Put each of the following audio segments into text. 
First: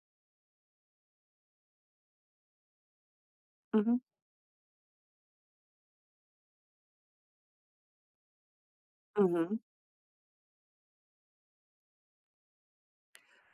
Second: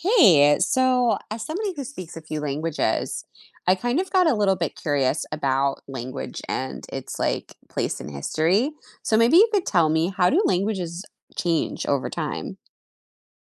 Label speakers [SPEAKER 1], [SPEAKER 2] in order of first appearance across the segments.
[SPEAKER 1] Hey, so as somebody who speaks a few languages, I
[SPEAKER 2] Hmm.
[SPEAKER 1] kind of got a little bit curious about language and its like place in history. So maybe you
[SPEAKER 2] Hmm.
[SPEAKER 1] could tell me, how do languages change over time?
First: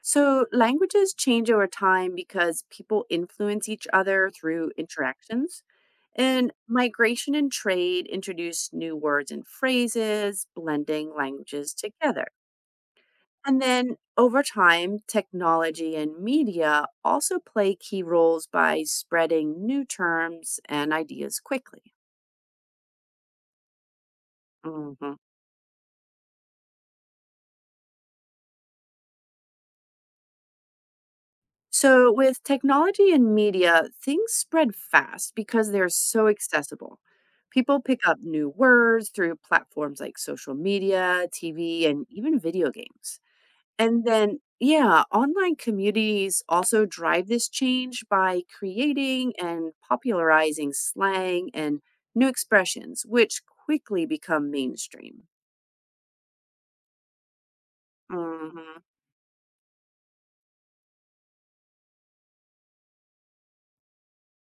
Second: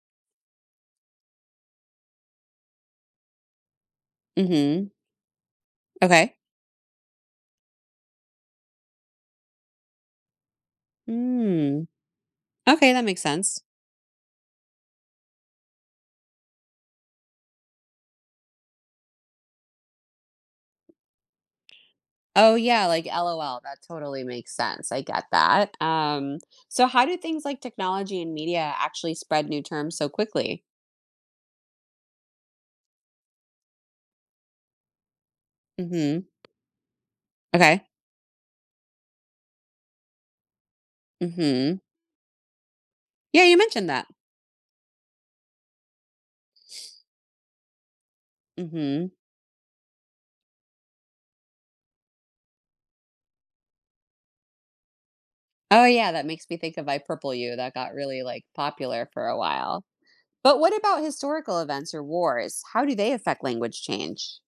[SPEAKER 2] So languages change over time because people influence each other through
[SPEAKER 1] Mm-hmm.
[SPEAKER 2] interactions.
[SPEAKER 1] Okay.
[SPEAKER 2] And migration and trade introduce new words and phrases, blending languages
[SPEAKER 1] Mm.
[SPEAKER 2] together.
[SPEAKER 1] Okay, that makes
[SPEAKER 2] And
[SPEAKER 1] sense.
[SPEAKER 2] then over time, technology and media also play key roles by spreading new terms and ideas quickly.
[SPEAKER 1] Oh yeah, like LOL, that totally makes sense. I
[SPEAKER 2] Hmm.
[SPEAKER 1] get that. So how do things like technology and media actually spread new terms so quickly?
[SPEAKER 2] So, with technology and media, things spread fast because they're
[SPEAKER 1] Mm-hmm.
[SPEAKER 2] so accessible. People
[SPEAKER 1] Okay.
[SPEAKER 2] pick up new words through platforms like social media,
[SPEAKER 1] Mm-hmm.
[SPEAKER 2] TV, and even video games.
[SPEAKER 1] Yeah, you mentioned
[SPEAKER 2] And
[SPEAKER 1] that.
[SPEAKER 2] then, yeah, online communities also drive this change by
[SPEAKER 1] Mm-hmm.
[SPEAKER 2] creating and popularizing slang and new expressions, which quickly become mainstream.
[SPEAKER 1] Oh, yeah, that makes me think of "I Purple You" that got really, like,
[SPEAKER 2] Mhm.
[SPEAKER 1] popular for a while. But what about historical events or wars? How do they affect language change?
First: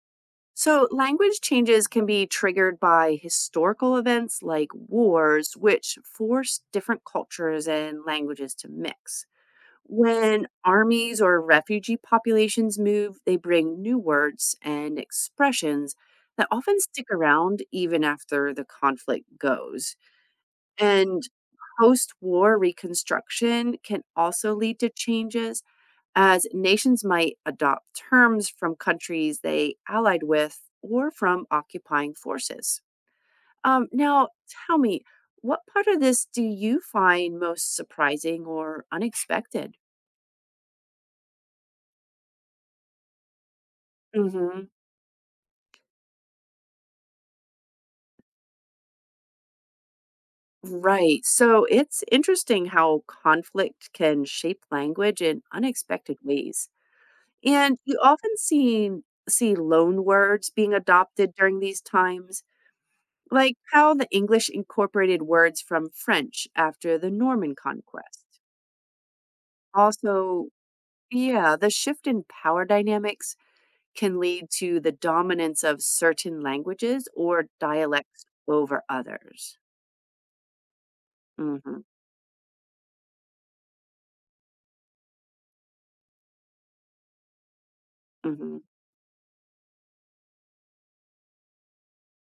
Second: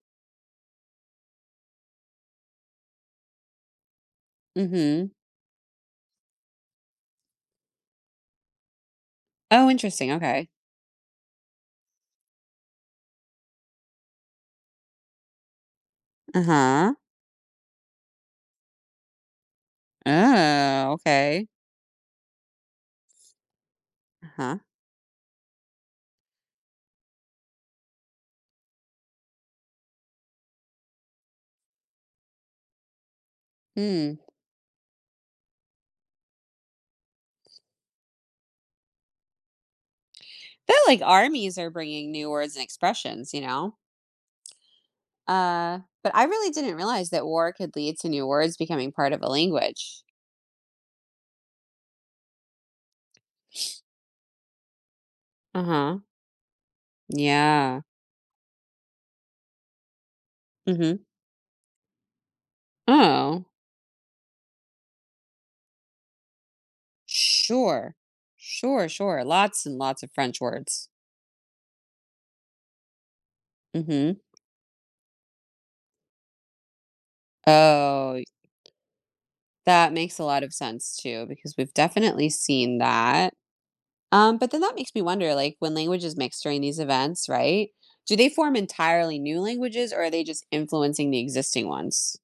[SPEAKER 2] So, language changes can be triggered by historical events like
[SPEAKER 1] Mhm.
[SPEAKER 2] wars, which force different cultures and languages to mix.
[SPEAKER 1] Oh, interesting,
[SPEAKER 2] When
[SPEAKER 1] okay.
[SPEAKER 2] armies or refugee populations move, they bring new words and expressions that often
[SPEAKER 1] Uh-huh.
[SPEAKER 2] stick around even after the conflict goes.
[SPEAKER 1] Oh,
[SPEAKER 2] And
[SPEAKER 1] okay.
[SPEAKER 2] post war reconstruction can also
[SPEAKER 1] Uh-huh.
[SPEAKER 2] lead to changes as nations might adopt terms from countries they allied with or from occupying forces.
[SPEAKER 1] Hmm.
[SPEAKER 2] Now, tell me, what part of this do you find most surprising or unexpected?
[SPEAKER 1] They're like armies are bringing new words and expressions,
[SPEAKER 2] Hmm.
[SPEAKER 1] But I really didn't realize that war could lead to new words becoming part of a language.
[SPEAKER 2] Right. So it's interesting how conflict can shape language in
[SPEAKER 1] Uh-huh.
[SPEAKER 2] unexpected ways. And
[SPEAKER 1] Yeah.
[SPEAKER 2] you often see loan words being
[SPEAKER 1] Mhm.
[SPEAKER 2] adopted during these times,
[SPEAKER 1] Oh,
[SPEAKER 2] like how the English incorporated words from French after the Norman
[SPEAKER 1] sure.
[SPEAKER 2] conquest.
[SPEAKER 1] Sure, sure, lots and lots of French
[SPEAKER 2] Also,
[SPEAKER 1] words.
[SPEAKER 2] yeah, the shift in power dynamics can
[SPEAKER 1] Mhm.
[SPEAKER 2] lead to the dominance of certain languages or
[SPEAKER 1] Oh,
[SPEAKER 2] dialects over others.
[SPEAKER 1] that makes a lot of sense too, because we've
[SPEAKER 2] Hmm.
[SPEAKER 1] definitely seen that. But then that makes me wonder, like when languages mix during these events, right? Do they form
[SPEAKER 2] Hmm.
[SPEAKER 1] entirely new languages, or are they just influencing the existing ones?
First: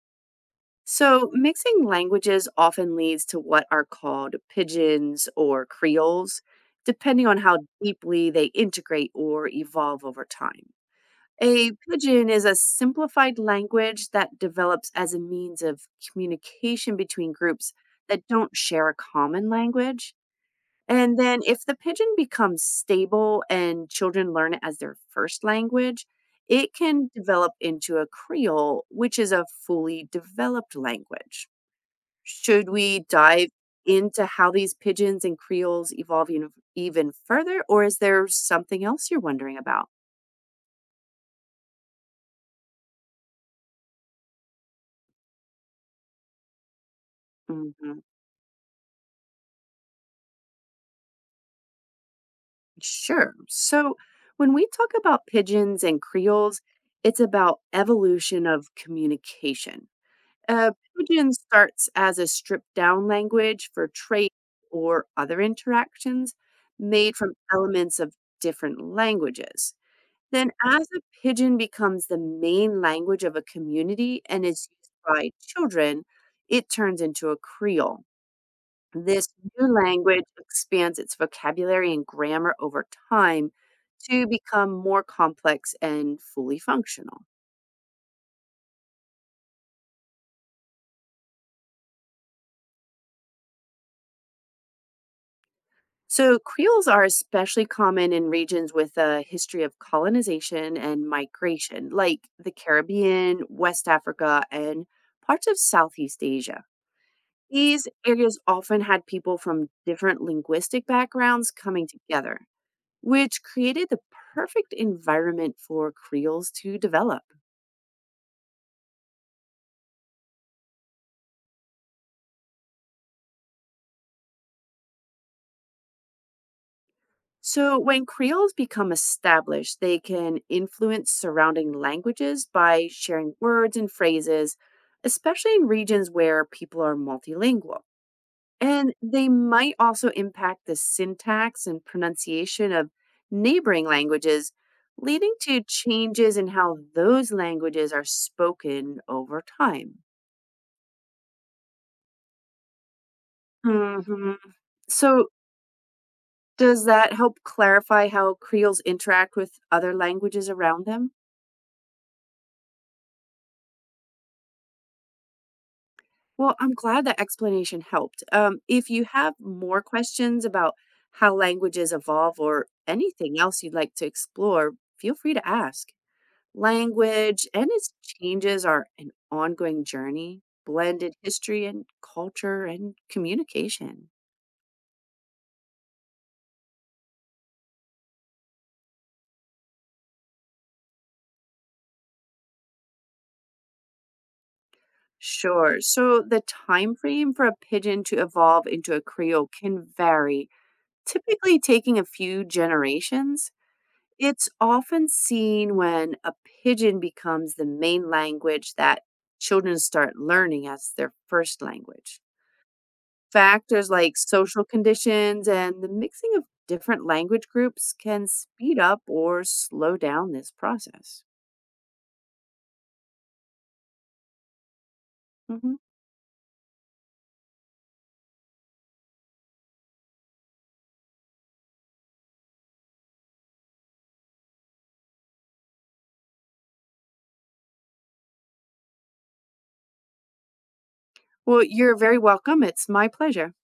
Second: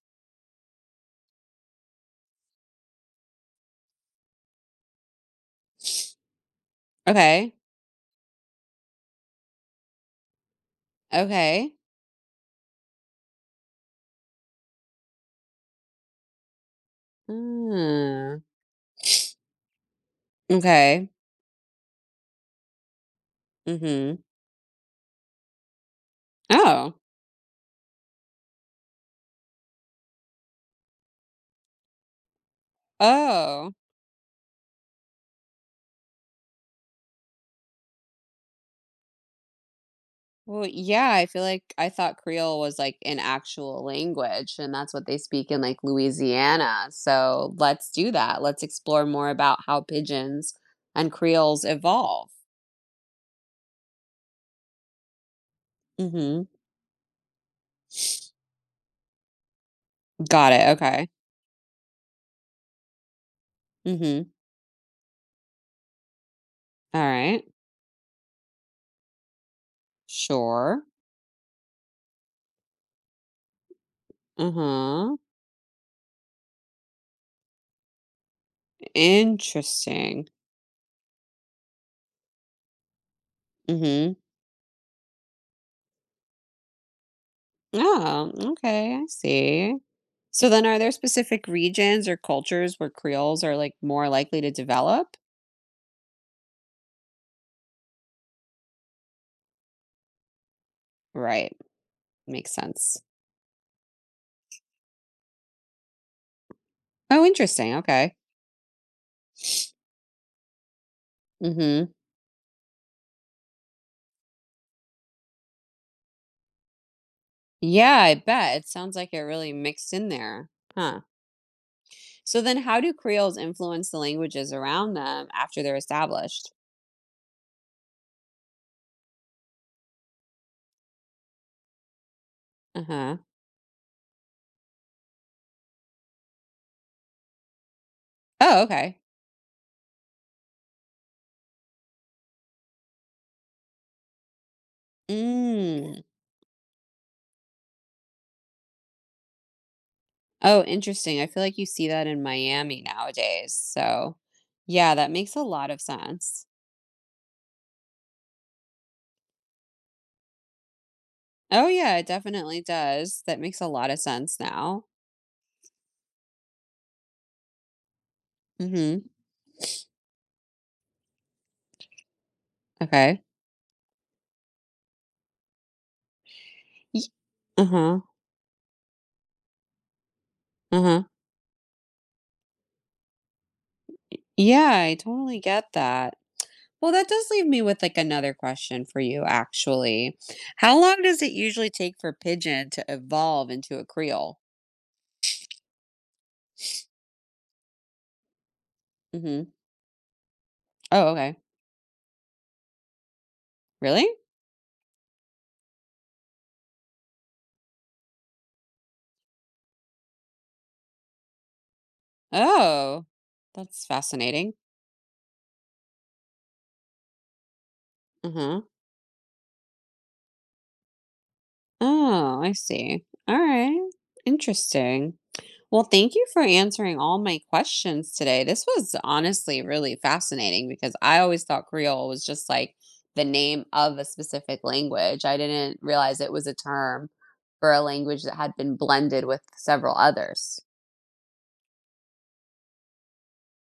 [SPEAKER 2] So, mixing languages often leads to what are called pidgins or creoles, depending on
[SPEAKER 1] Okay.
[SPEAKER 2] how deeply they integrate or evolve over time. A
[SPEAKER 1] Okay.
[SPEAKER 2] pidgin is a simplified language that develops as a means of communication between groups that
[SPEAKER 1] Mm.
[SPEAKER 2] don't share a common language.
[SPEAKER 1] Okay.
[SPEAKER 2] And then, if the pigeon becomes stable and
[SPEAKER 1] Mm-hmm.
[SPEAKER 2] children learn it as their first language, it
[SPEAKER 1] Oh.
[SPEAKER 2] can develop into a creole, which is a fully developed language. Should we dive
[SPEAKER 1] Oh.
[SPEAKER 2] into how these pigeons and creoles evolve even further, or is there something else you're wondering about?
[SPEAKER 1] Well, yeah, I feel like I thought Creole was like an actual language, and that's what they speak in like Louisiana. So let's
[SPEAKER 2] Mhm.
[SPEAKER 1] do that. Let's explore more about how pigeons and Creoles evolve.
[SPEAKER 2] Sure. So when we talk about pigeons and
[SPEAKER 1] Hmm.
[SPEAKER 2] creoles, it's about evolution of communication.
[SPEAKER 1] Got it.
[SPEAKER 2] Uh,
[SPEAKER 1] Okay.
[SPEAKER 2] Pigeon starts as a stripped down language for trade
[SPEAKER 1] Hmm.
[SPEAKER 2] or other interactions,
[SPEAKER 1] All
[SPEAKER 2] made from
[SPEAKER 1] right.
[SPEAKER 2] elements of different languages. Then,
[SPEAKER 1] Sure.
[SPEAKER 2] as a pigeon becomes the main language of a community and is used
[SPEAKER 1] Uh-huh.
[SPEAKER 2] by children, it turns into a creole. This new language
[SPEAKER 1] Interesting.
[SPEAKER 2] expands its vocabulary and grammar over time
[SPEAKER 1] Mm-hmm.
[SPEAKER 2] to become more complex and fully functional.
[SPEAKER 1] Oh, okay. I see. So then are there specific regions or cultures where Creoles are like more likely to develop?
[SPEAKER 2] So, creoles are especially common in regions with a history of colonization and
[SPEAKER 1] Right.
[SPEAKER 2] migration, like the
[SPEAKER 1] Makes sense.
[SPEAKER 2] Caribbean, West Africa, and parts of Southeast Asia.
[SPEAKER 1] Oh, interesting.
[SPEAKER 2] These
[SPEAKER 1] Okay.
[SPEAKER 2] areas often had people from different linguistic backgrounds coming
[SPEAKER 1] Mhm.
[SPEAKER 2] together, which created the perfect environment for creoles to develop.
[SPEAKER 1] Yeah, I bet. It sounds like it really mixed in there. Huh. So then how do Creoles influence the languages around them after they're established?
[SPEAKER 2] So, when Creoles become established, they can influence surrounding languages by
[SPEAKER 1] Uh-huh.
[SPEAKER 2] sharing words and phrases, especially in regions where people are multilingual.
[SPEAKER 1] Oh,
[SPEAKER 2] And
[SPEAKER 1] okay.
[SPEAKER 2] they might also impact the syntax and pronunciation of neighboring languages, leading to
[SPEAKER 1] Mm.
[SPEAKER 2] changes in how those languages are spoken over time.
[SPEAKER 1] Oh, interesting. I feel like you see that in Miami nowadays. So,
[SPEAKER 2] Hmm.
[SPEAKER 1] yeah, that
[SPEAKER 2] So,
[SPEAKER 1] makes a lot of sense.
[SPEAKER 2] does that help clarify how Creoles interact with other languages around them?
[SPEAKER 1] Oh, yeah, it definitely does. That makes a lot of sense now.
[SPEAKER 2] Well, I'm glad that explanation helped. If you
[SPEAKER 1] Mhm.
[SPEAKER 2] have more questions about how languages evolve or
[SPEAKER 1] Okay.
[SPEAKER 2] anything else you'd like to explore, feel free to ask.
[SPEAKER 1] Y-
[SPEAKER 2] Language and its
[SPEAKER 1] Uh-huh.
[SPEAKER 2] changes are an ongoing journey,
[SPEAKER 1] Uh-huh.
[SPEAKER 2] blended history and culture and communication.
[SPEAKER 1] Yeah, I totally get that. Well, that does leave me with like another question for you, actually. How long does it usually take for pigeon to evolve into a creole?
[SPEAKER 2] Sure. So the time frame for a pigeon to evolve into a creole
[SPEAKER 1] Hmm.
[SPEAKER 2] can vary,
[SPEAKER 1] Oh, okay.
[SPEAKER 2] typically taking a few generations.
[SPEAKER 1] Really?
[SPEAKER 2] It's often seen when a pidgin becomes the main language that children start learning as their first language.
[SPEAKER 1] Oh, that's
[SPEAKER 2] Factors like
[SPEAKER 1] fascinating.
[SPEAKER 2] social conditions and the mixing of different language groups can
[SPEAKER 1] Uh huh.
[SPEAKER 2] speed up or slow down this process.
[SPEAKER 1] Oh, I see. All right. Interesting.
[SPEAKER 2] Mhm.
[SPEAKER 1] Well, thank you for answering all my questions today. This was honestly really fascinating because I always thought Creole was just like the name of a specific language. I didn't realize it was a term for a language that had been blended with several others.
[SPEAKER 2] Well, you're very welcome. It's my pleasure.